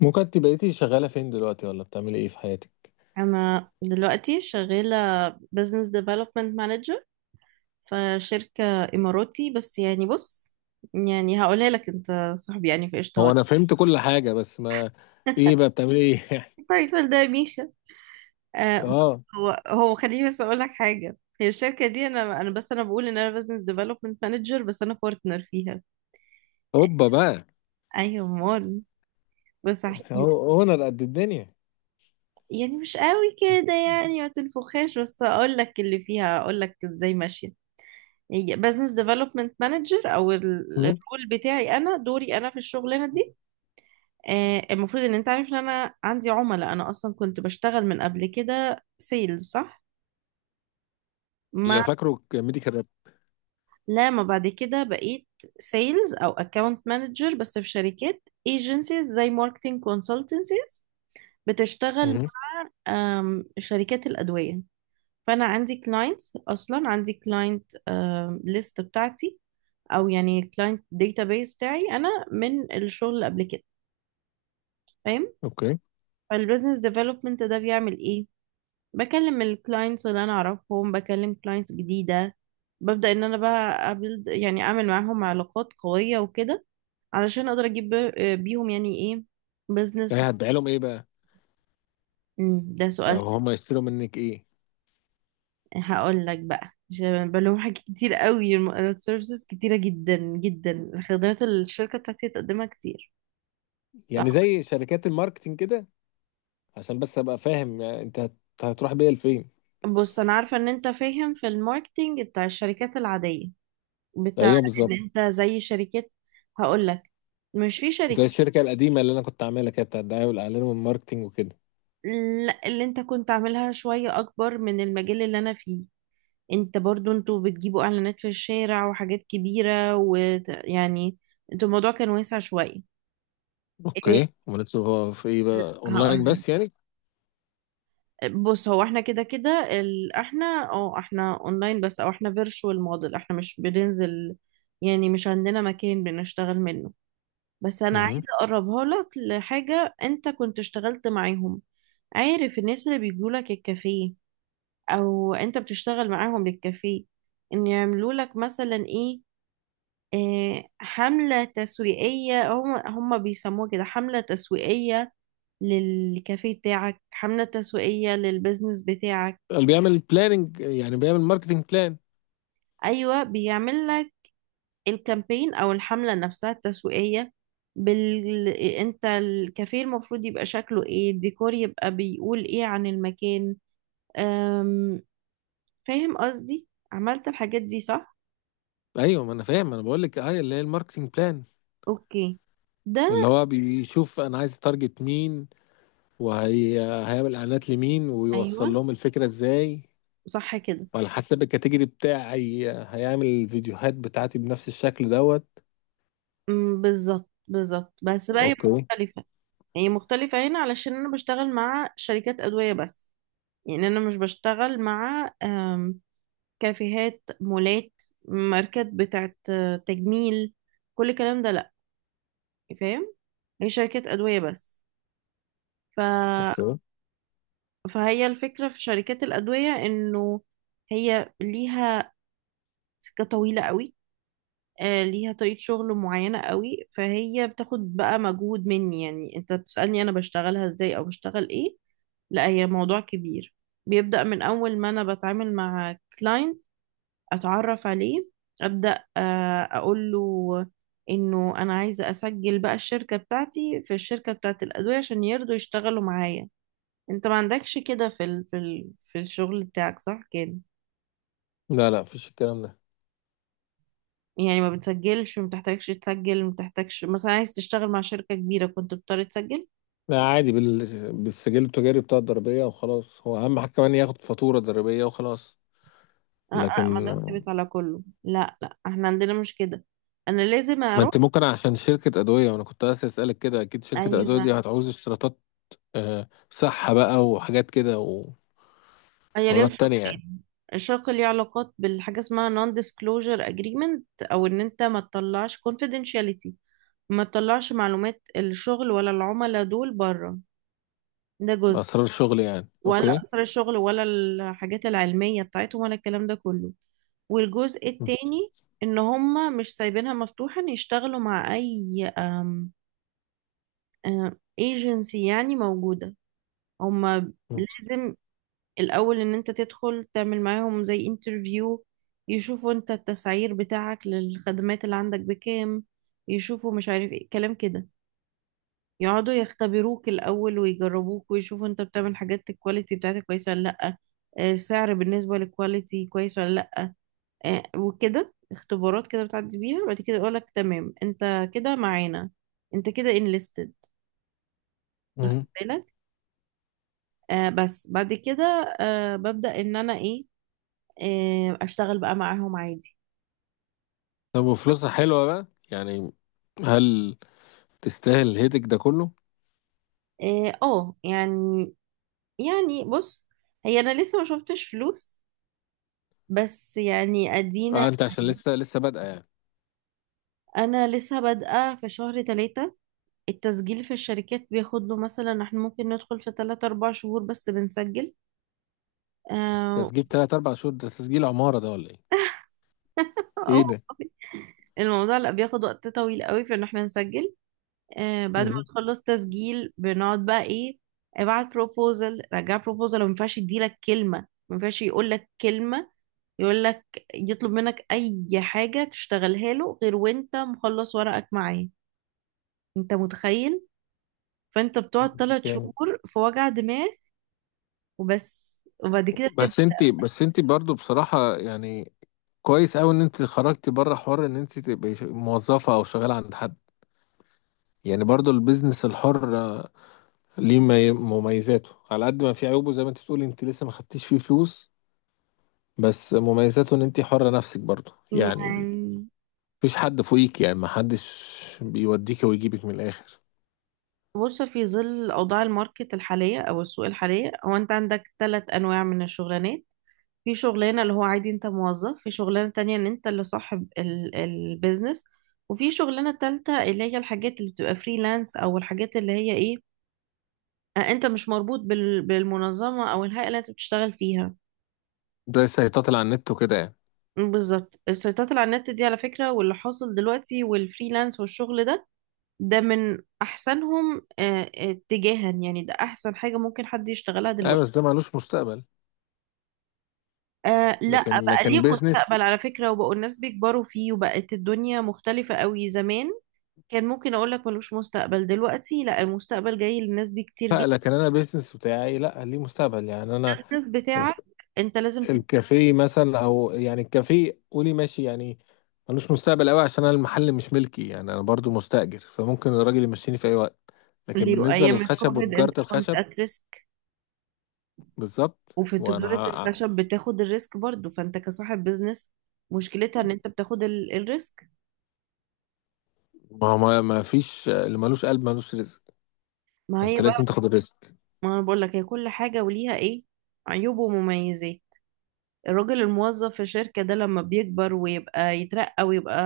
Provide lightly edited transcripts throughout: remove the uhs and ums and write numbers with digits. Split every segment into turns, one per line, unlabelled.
ممكن انت بقيتي شغالة فين دلوقتي ولا بتعملي ايه في حياتك؟
أنا دلوقتي شغالة business development manager في شركة إماراتي. بس يعني بص، يعني هقولها لك، أنت صاحبي يعني في قشطة.
هو انا فهمت كل حاجة، بس ما ايه بقى بتعملي ايه يعني؟
التايتل ده يا ميخا آه، بص،
اه،
هو خليني بس أقول لك حاجة. هي الشركة دي أنا بقول إن أنا business development manager بس أنا partner فيها.
هوبا بقى.
أيوة أمال، بس أحكي لك.
هو انا قد الدنيا.
يعني مش قوي كده، يعني ما تنفخهاش، بس أقول لك اللي فيها، أقول لك إزاي ماشية. بزنس ديفلوبمنت مانجر او
مم.
الرول بتاعي، انا دوري انا في الشغلانه دي. المفروض ان انت عارف ان انا عندي عملاء. انا اصلا كنت بشتغل من قبل كده سيلز، صح؟ مع
اللي فاكره ميديكال راب.
لما بعد كده بقيت سيلز او اكاونت مانجر بس في شركات، ايجنسيز زي ماركتنج كونسلتنسيز بتشتغل.
مم.
شركات الادويه. فانا عندي كلاينت، اصلا عندي كلاينت ليست بتاعتي، او يعني كلاينت داتابيس بتاعي انا من الشغل اللي قبل كده، فاهم؟
اوكي.
فالبزنس ديفلوبمنت ده بيعمل ايه؟ بكلم الكلاينتس اللي انا اعرفهم، بكلم كلاينتس جديده، ببدا ان انا بقى أبلد، يعني اعمل معاهم علاقات قويه وكده علشان اقدر اجيب بيهم يعني ايه، بزنس.
ايه هتبيع لهم ايه بقى،
ده سؤال.
او هم يشتروا منك ايه؟
هقول لك بقى، عشان بلوم حاجات كتير قوي، السيرفيسز كتيره جدا جدا، خدمات الشركه بتاعتي تقدمها كتير.
يعني زي شركات الماركتينج كده، عشان بس ابقى فاهم يعني انت هتروح بيها لفين؟
بص، انا عارفه ان انت فاهم في الماركتينج بتاع الشركات العاديه، بتاع
ايوه
ان
بالظبط،
انت زي شركات. هقول لك، مش في
زي
شركات.
الشركة القديمة اللي انا كنت عاملها كده بتاع الدعاية والاعلان والماركتينج وكده.
لا، اللي انت كنت عاملها شوية اكبر من المجال اللي انا فيه. انت برضو انتوا بتجيبوا اعلانات في الشارع وحاجات كبيرة، ويعني انتوا الموضوع كان واسع شوية. ايه،
اوكي، ومالتش في ايه بقى؟ اونلاين
هقول
بس يعني؟
بص، هو احنا كده كده، ال... احنا اه احنا اونلاين بس، او احنا فيرتشوال موديل، احنا مش بننزل. يعني مش عندنا مكان بنشتغل منه. بس انا
مهم.
عايزه اقربها لك لحاجه انت كنت اشتغلت معاهم. عارف الناس اللي بيجوا لك الكافيه، او انت بتشتغل معاهم للكافيه، ان يعملوا لك مثلا ايه؟ حملة تسويقية. هم بيسموها كده، حملة تسويقية للكافيه بتاعك، حملة تسويقية للبيزنس بتاعك.
اللي بيعمل بلاننج يعني بيعمل ماركتنج بلان.
ايوه، بيعمل لك الكامبين او الحملة نفسها التسويقية، انت الكافيه المفروض يبقى شكله ايه، الديكور يبقى بيقول ايه عن المكان. أم... فاهم قصدي؟ عملت الحاجات دي، صح؟
ايوه، ما انا فاهم، انا بقول لك ايوه اللي هي الماركتنج بلان،
اوكي. ده
اللي هو بيشوف انا عايز تارجت مين، وهيعمل اعلانات لمين
ايوه،
ويوصل لهم الفكره ازاي،
صح كده.
وعلى حسب الكاتيجوري بتاعي هيعمل الفيديوهات بتاعتي بنفس الشكل دوت.
بالظبط بالظبط، بس بقى هي
اوكي.
مختلفة. هي مختلفة هنا علشان انا بشتغل مع شركات ادوية بس. يعني انا مش بشتغل مع كافيهات، مولات، ماركات بتاعت تجميل، كل الكلام ده لا. فاهم؟ هي شركات أدوية بس، ف...
اوكي.
فهي الفكرة في شركات الأدوية إنه هي ليها سكة طويلة قوي. ليها طريقة شغل معينة قوي، فهي بتاخد بقى مجهود مني. يعني أنت بتسألني أنا بشتغلها إزاي أو بشتغل إيه. لا، هي موضوع كبير، بيبدأ من أول ما أنا بتعامل مع كلاينت أتعرف عليه، أبدأ أقول له إنه أنا عايزة أسجل بقى الشركة بتاعتي في الشركة بتاعت الأدوية عشان يرضوا يشتغلوا معايا. انت ما عندكش كده في الشغل بتاعك، صح كده؟
لا، لا، مفيش الكلام ده.
يعني ما بتسجلش وما بتحتاجش تسجل، ما بتحتاجش مثلا عايز تشتغل مع شركة كبيرة كنت بتضطر تسجل.
لا عادي بالسجل التجاري بتاع الضريبيه وخلاص، هو اهم حاجه كمان ياخد فاتوره ضريبيه وخلاص.
اه اه، ما
لكن
ده ثابت على كله. لا لا، احنا عندنا مش كده. انا لازم
ما
اروح.
انت ممكن، عشان شركة أدوية، وأنا كنت عايز أسألك كده، أكيد شركة الأدوية
ايوه،
دي هتعوز اشتراطات، آه، صحة بقى وحاجات كده،
هي ليها
وحوارات تانية يعني.
شقين. الشق ليه علاقات بالحاجة اسمها non disclosure agreement، او ان انت ما تطلعش confidentiality، ما تطلعش معلومات الشغل ولا العملاء دول بره. ده جزء،
أسرار شغل يعني.
ولا
أوكي.
أثر الشغل ولا الحاجات العلمية بتاعتهم ولا الكلام ده كله. والجزء التاني ان هم مش سايبينها مفتوحة ان يشتغلوا مع اي ايجنسي يعني موجودة. هم
مم.
لازم الاول ان انت تدخل تعمل معاهم زي انترفيو. يشوفوا انت التسعير بتاعك للخدمات اللي عندك بكام، يشوفوا مش عارف ايه كلام كده. يقعدوا يختبروك الأول ويجربوك ويشوفوا انت بتعمل حاجات، الكواليتي بتاعتك كويسة ولا لأ، السعر بالنسبة للكواليتي كويس ولا لأ. وكده اختبارات كده بتعدي بيها. بعد كده يقولك تمام، انت كده معانا، انت كده انليستد،
مم.
واخد بالك. بس بعد كده ببدأ ان انا ايه، اشتغل بقى معاهم عادي.
طب وفلوسها حلوة بقى يعني؟ هل تستاهل الهيدك ده كله؟
اه آه، يعني يعني بص، هي انا لسه ما شفتش فلوس، بس يعني ادينا.
أه، أنت عشان لسه لسه بادئة يعني.
انا لسه بادئه في شهر ثلاثة. التسجيل في الشركات بياخد له مثلا احنا ممكن ندخل في 3 4 شهور بس بنسجل. آه
تسجيل 3 4 شهور ده، تسجيل عمارة ده ولا إيه؟
أو-
إيه ده؟
الموضوع، لا، بياخد وقت طويل قوي في ان احنا نسجل. بعد ما
مم.
نخلص تسجيل بنقعد بقى ايه؟ ابعت بروبوزل، رجع بروبوزل، وما ينفعش يديلك كلمة، ما ينفعش يقول لك كلمة، يقول لك، يطلب منك اي حاجة تشتغلها له غير وانت مخلص ورقك معاه. انت متخيل، فانت بتقعد ثلاث
يعني
شهور في وجع دماغ وبس، وبعد كده تبقى.
بس أنت برضو بصراحة، يعني كويس أوي إن أنت خرجتي بره حوار إن أنت تبقي موظفة أو شغالة عند حد، يعني برضو البيزنس الحر ليه مميزاته على قد ما في عيوبه، زي ما انت بتقولي انت لسه ما خدتيش فيه فلوس، بس مميزاته ان انت حرة نفسك برضو يعني،
يعني
مفيش حد فوقيك، يعني ما حدش بيوديك ويجيبك من الاخر.
بص، في ظل اوضاع الماركت الحاليه او السوق الحاليه، هو انت عندك 3 انواع من الشغلانات. في شغلانه اللي هو عادي انت موظف، في شغلانه تانية ان انت اللي صاحب البيزنس، وفي شغلانه تالتة اللي هي الحاجات اللي بتبقى فريلانس، او الحاجات اللي هي ايه، انت مش مربوط بالمنظمه او الهيئه اللي انت بتشتغل فيها.
ده سيطات على النت وكده يعني.
بالظبط، السيطرة على النت دي على فكرة واللي حاصل دلوقتي والفريلانس والشغل ده، ده من احسنهم اتجاها، يعني ده احسن حاجة ممكن حد يشتغلها
اه،
دلوقتي.
بس ده ملوش مستقبل.
آه لا
لكن
بقى، ليه
لكن بيزنس،
مستقبل على فكرة، وبقوا الناس بيكبروا فيه، وبقت الدنيا مختلفة قوي زمان. كان ممكن اقول لك ملوش مستقبل، دلوقتي لا، المستقبل جاي للناس دي كتير
لا،
جدا.
لكن انا بيزنس بتاعي لا ليه مستقبل يعني انا،
الناس بتاعك انت لازم
الكافيه مثلا او يعني الكافيه، قولي ماشي يعني، ملوش مستقبل قوي عشان انا المحل مش ملكي، يعني انا برضو مستأجر، فممكن الراجل يمشيني في اي وقت. لكن
تستقل.
بالنسبة
وايام
للخشب
الكوفيد انت
وتجارة
كنت
الخشب،
at risk.
بالظبط،
وفي تجارة
وانا
الخشب بتاخد الريسك برضو، فانت كصاحب بيزنس مشكلتها ان انت بتاخد الريسك.
ما هو ما فيش اللي ملوش قلب ملوش رزق.
ما هي،
انت لازم تاخد الريسك.
ما انا بقول لك هي كل حاجة وليها ايه، عيوب ومميزات. الراجل الموظف في الشركة ده لما بيكبر ويبقى يترقى ويبقى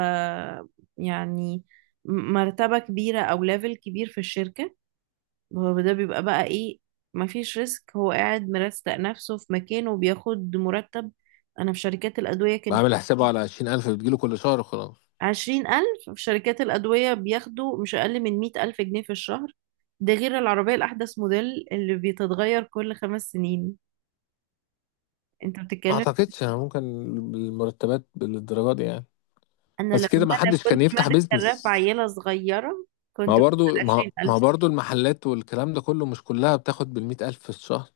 يعني مرتبة كبيرة او ليفل كبير في الشركة، هو ده بيبقى بقى ايه. مفيش ريسك، هو قاعد مرستق نفسه في مكانه وبياخد مرتب. انا في شركات الأدوية كان في
بعمل حسابه على 20,000 بتجيله كل شهر وخلاص.
20,000. في شركات الأدوية بياخدوا مش أقل من 100,000 جنيه في الشهر، ده غير العربية الأحدث موديل اللي بيتتغير كل 5 سنين. انت
ما
بتتكلم.
اعتقدش أنا ممكن المرتبات بالدرجة دي يعني،
انا لما
بس كده ما
انا
حدش كان
كنت
يفتح
مادة الراب
بيزنس.
عيلة صغيرة كنت باخد 20,000.
ما برضو المحلات والكلام ده كله، مش كلها بتاخد بـ100,000 في الشهر.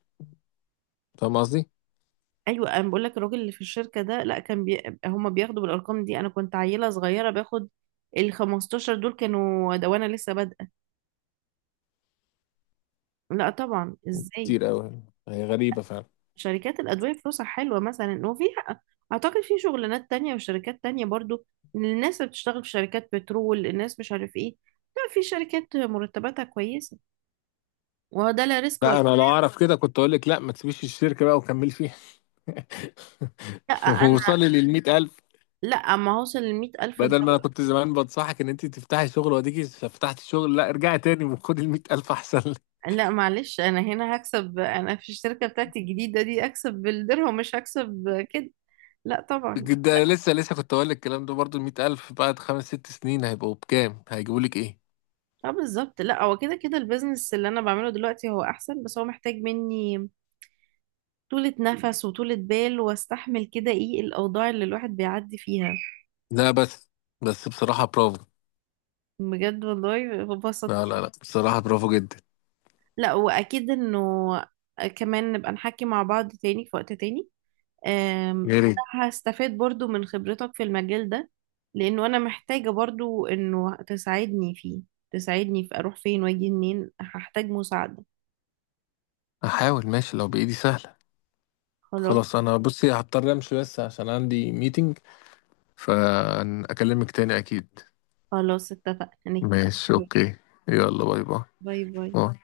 فاهم قصدي؟
ايوه انا بقول لك الراجل اللي في الشركة ده، لا، كان هما بياخدوا بالارقام دي. انا كنت عيلة صغيرة باخد ال 15 دول كانوا ده، وانا لسه بادئة. لا طبعا، ازاي؟
كتير أوي يعني، هي غريبة فعلا.
شركات الادوية فلوسها حلوة مثلا، وفي اعتقد في شغلانات تانية وشركات تانية برضو. الناس اللي بتشتغل في شركات بترول، الناس مش عارف ايه. لا في شركات مرتباتها كويسة، وهو ده لا ريسك ولا.
لا أنا لو أعرف كده كنت أقول لك لا ما تسيبيش الشركة بقى وكمل فيها،
لا انا،
ووصلي لـ100,000،
لا ما هوصل لـ100,000.
بدل ما أنا كنت زمان بنصحك إن أنت تفتحي شغل، وأديكي فتحتي شغل، لا ارجعي تاني وخدي الـ100,000 أحسن.
لا معلش، انا هنا هكسب. انا في الشركه بتاعتي الجديده دي اكسب بالدرهم، مش هكسب كده. لا
لك
طبعا.
ده لسه لسه كنت أقول لك الكلام ده برضو، الـ100,000 بعد 5 6 سنين هيبقوا بكام؟ هيجيبوا لك إيه؟
اه بالظبط، لا هو كده كده البيزنس اللي انا بعمله دلوقتي هو احسن، بس هو محتاج مني طولة نفس وطولة بال واستحمل كده ايه الاوضاع اللي الواحد بيعدي فيها.
لا بس بصراحة برافو.
بجد والله ببسط.
لا، لا، لا، بصراحة برافو جدا.
لا واكيد انه كمان نبقى نحكي مع بعض تاني في وقت تاني. أم،
يا ريت.
أنا هستفاد برضو من خبرتك في المجال ده، لأنه أنا محتاجة برضو إنه تساعدني فيه. تساعدني في أروح فين وأجي منين، هحتاج مساعدة.
احاول، ماشي لو بايدي سهله.
خلاص،
خلاص، انا بصي هضطر امشي بس عشان عندي ميتنج، فاكلمك تاني اكيد.
خلاص اتفقنا هنتكلم.
ماشي، اوكي. يلا، باي باي.
باي باي.
باي.